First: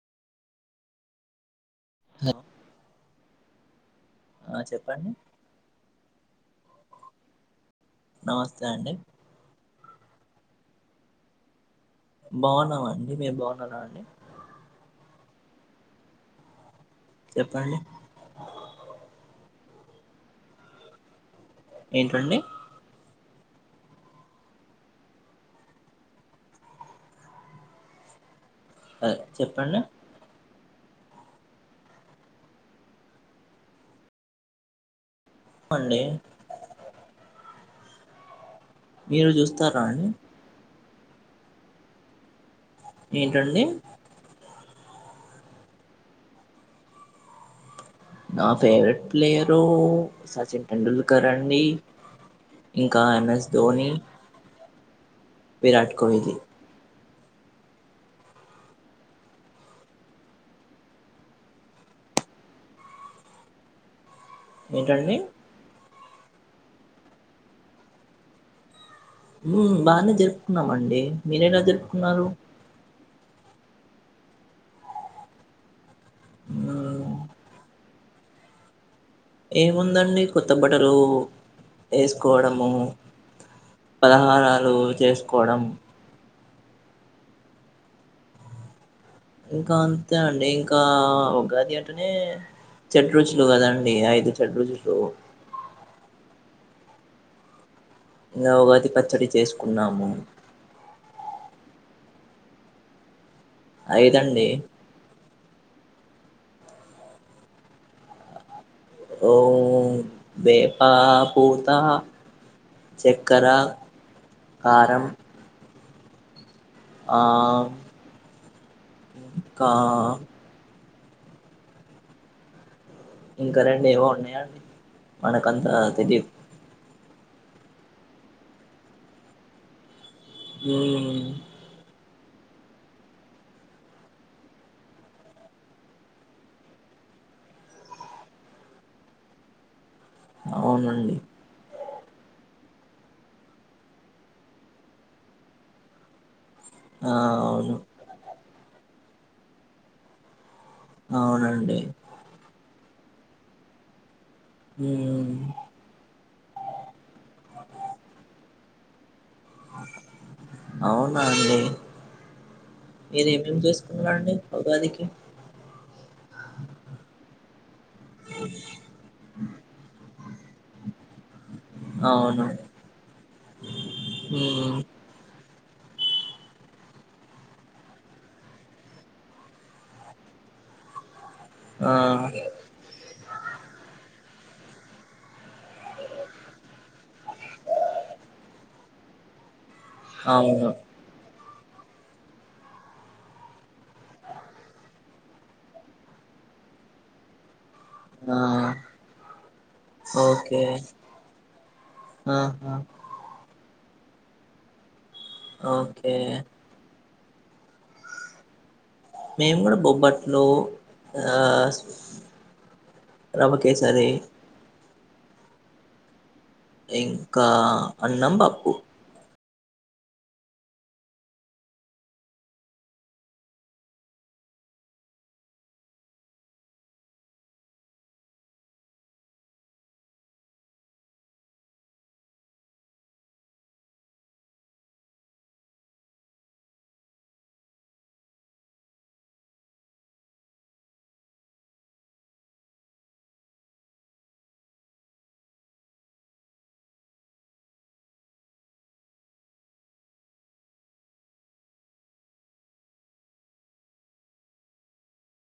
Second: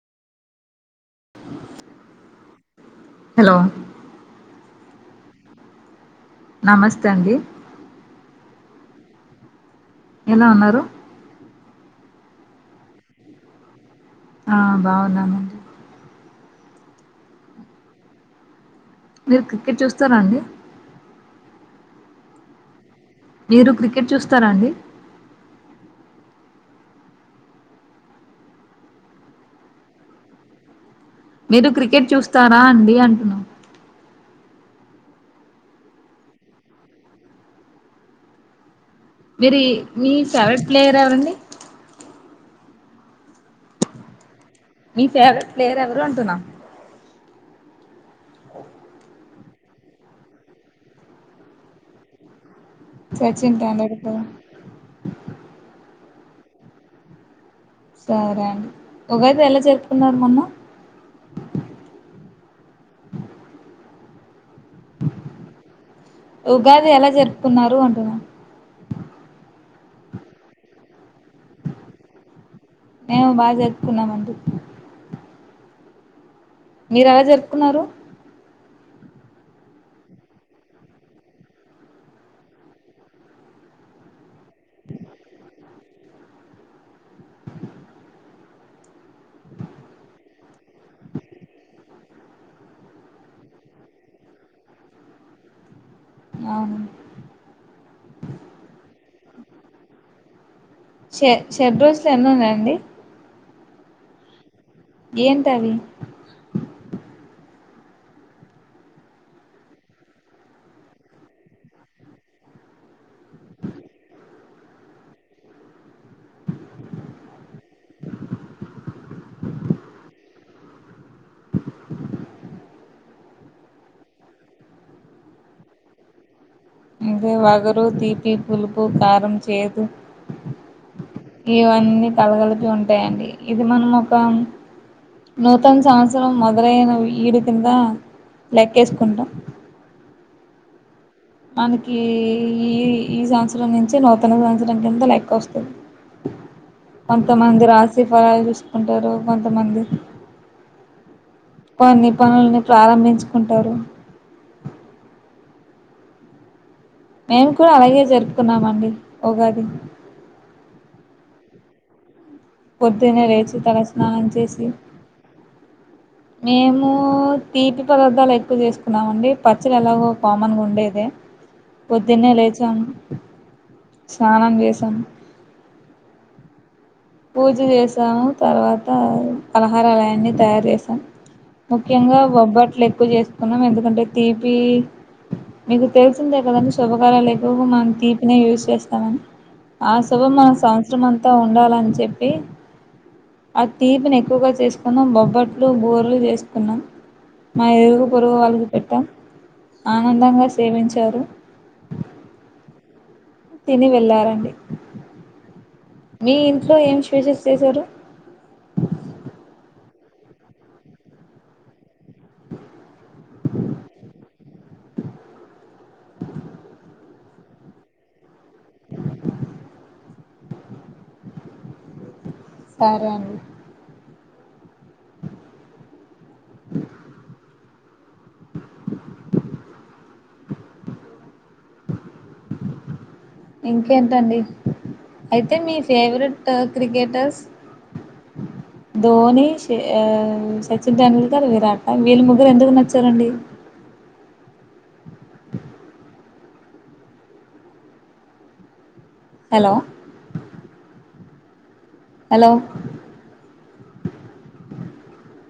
హ హలో ఆ చెప్పండి. నమస్తే అండి నమస్తే అండి. ఎలా ఉన్నారు? బాగున్నామండి. మీర్ బాగున్నారా అండి ఆ బాగున్నామండి. చెప్పండి. మీరు క్రికెట్ చూస్తారా అండి. ఏంటండి? మీరు క్రికెట్ చూస్తారా అండి ఆ చెప్పండి. మీరు క్రికెట్ చూస్తారా అండి అంటున్న మండి. మీరి చూస్తారా అండి మీ ఫేవరెట్ ప్లేయర్ ఎవరండి? ఏంటండి? మీ ఫేవరెట్ ప్లేయర్ ఎవరు అంటున్నా నా ఫేవరెట్ ప్లేయరు సచిన్ టెండూల్కర్ అండి ఇంకా ఎం ఎస్ సచిన్ ధోని టెండూల్కర్ విరాట్ కోహిలీ సరే అండి ఉగాది ఎలా జప్పుకున్నారు మోన్న ఏంటండి ఉగాది ఎలా జరుపుకున్నారు అంటున్నా బానే జరుపుకున్నామండి మీరు ఎలా జరుపుకున్నారు మేము బాగా జరుపుకున్నామండి మీరు మ్మ్, ఎలా జరుపుకున్నారు ఏముందండి కొత్త బట్టలు వేసుకోవడము పలహారాలు చేసుకోవడం ఇంకా అంతే అండి ఇంకా ఉగాది అంటేనే చెట్ రుచులు కదండి ఐదు చెట్ రుచులు అ ఇంకా ఉగాది పచ్చడి చేసుకున్నాము చెషె షెడ్ రుచులు ఎన్ని ఉన్నాయి అండి ఐదు అండి ఏంటవి ఓ వేపా పూత చక్కర కారం ఆ కా ఇంకా రొండు ఏవో ఉన్నాయాండి మనకి అంతా తెలివు ఇదే వగరు తీపి పులుపు కారం చేదు మ్మ్ కలగలుతూ ఉంటాయండి ఇది మనం ఒక నూతన సంవత్సరం మొదలైన ఈడు కింద లెక్కేసుకుంటాం అవునండి మనకి ఈ ఈ సంవత్సరం నుంచి నూతన సంవత్సరం కింద లెక్క వస్తది ఆ కొంతమంది అవును రాశి ఫలాలు చూసుకుంటారు కొంతమంది అవునండి పన్ని పనులని ప్రారంభించుకుంటారు హ్మ్ మేము కూడా అలాగే జరుపుకున్నామండి ఉగాది అవునా అండి పొద్దున్న లేేచి మీరేమేమి తల స్నానం చేసుకున్నారండి చేసి ఉగాదికి మేము తీపి పదార్థాలు ఎక్కువ చేసుకున్నామ అండి పచ్చలు ఎలాగో కామన్గా ఉండేది పొద్దున్నే అవును లేచాం స్నానం ఉమ్ చేసాం పూజ చేసాము తర్వాత పలహారలువన్నీ తయారు చేసాము ఆ ముఖ్యంగా బొబ్బట్లు ఎక్కువ చేసుకున్నాం ఎందుకంటే తీపి మీకు తెలిసిందే కదండి శుభకారలు ఎక్కువ మనం తీపినే యూజ్ చేస్తామని ఆ శుభం మ అవును సంవత్సరం అంతా ఉండాలని చెప్పి ఆ తీపిను ఎక్కువగా చేసుకుందం బొబ్బట్లు బోర్లు చేసుకున్నాం మా ఎరుగు పొరుగు ఆ వాళ్ళకి పెట్టా ఆనందంగా ఓకే సేవించారు ఆహా తిని వెళ్ళారండి ఓకే మీ ఇంట్లో ఏం స్వేషెస్ చేసారు మేము కూడా బొబ్బట్లు ఆ రవ్వ కేసరి ఇంకా అన్నం బప్పు సరే అండి ఇంకేంటండి అయితే మీ ఫేవరెట్ క్రికెటర్స్ ధోని ఆ సచిన్ టెండూల్కర్ విరాట వీళ్ళ ముగ్గురు ఎందుకు నచ్చారండి హలో హలో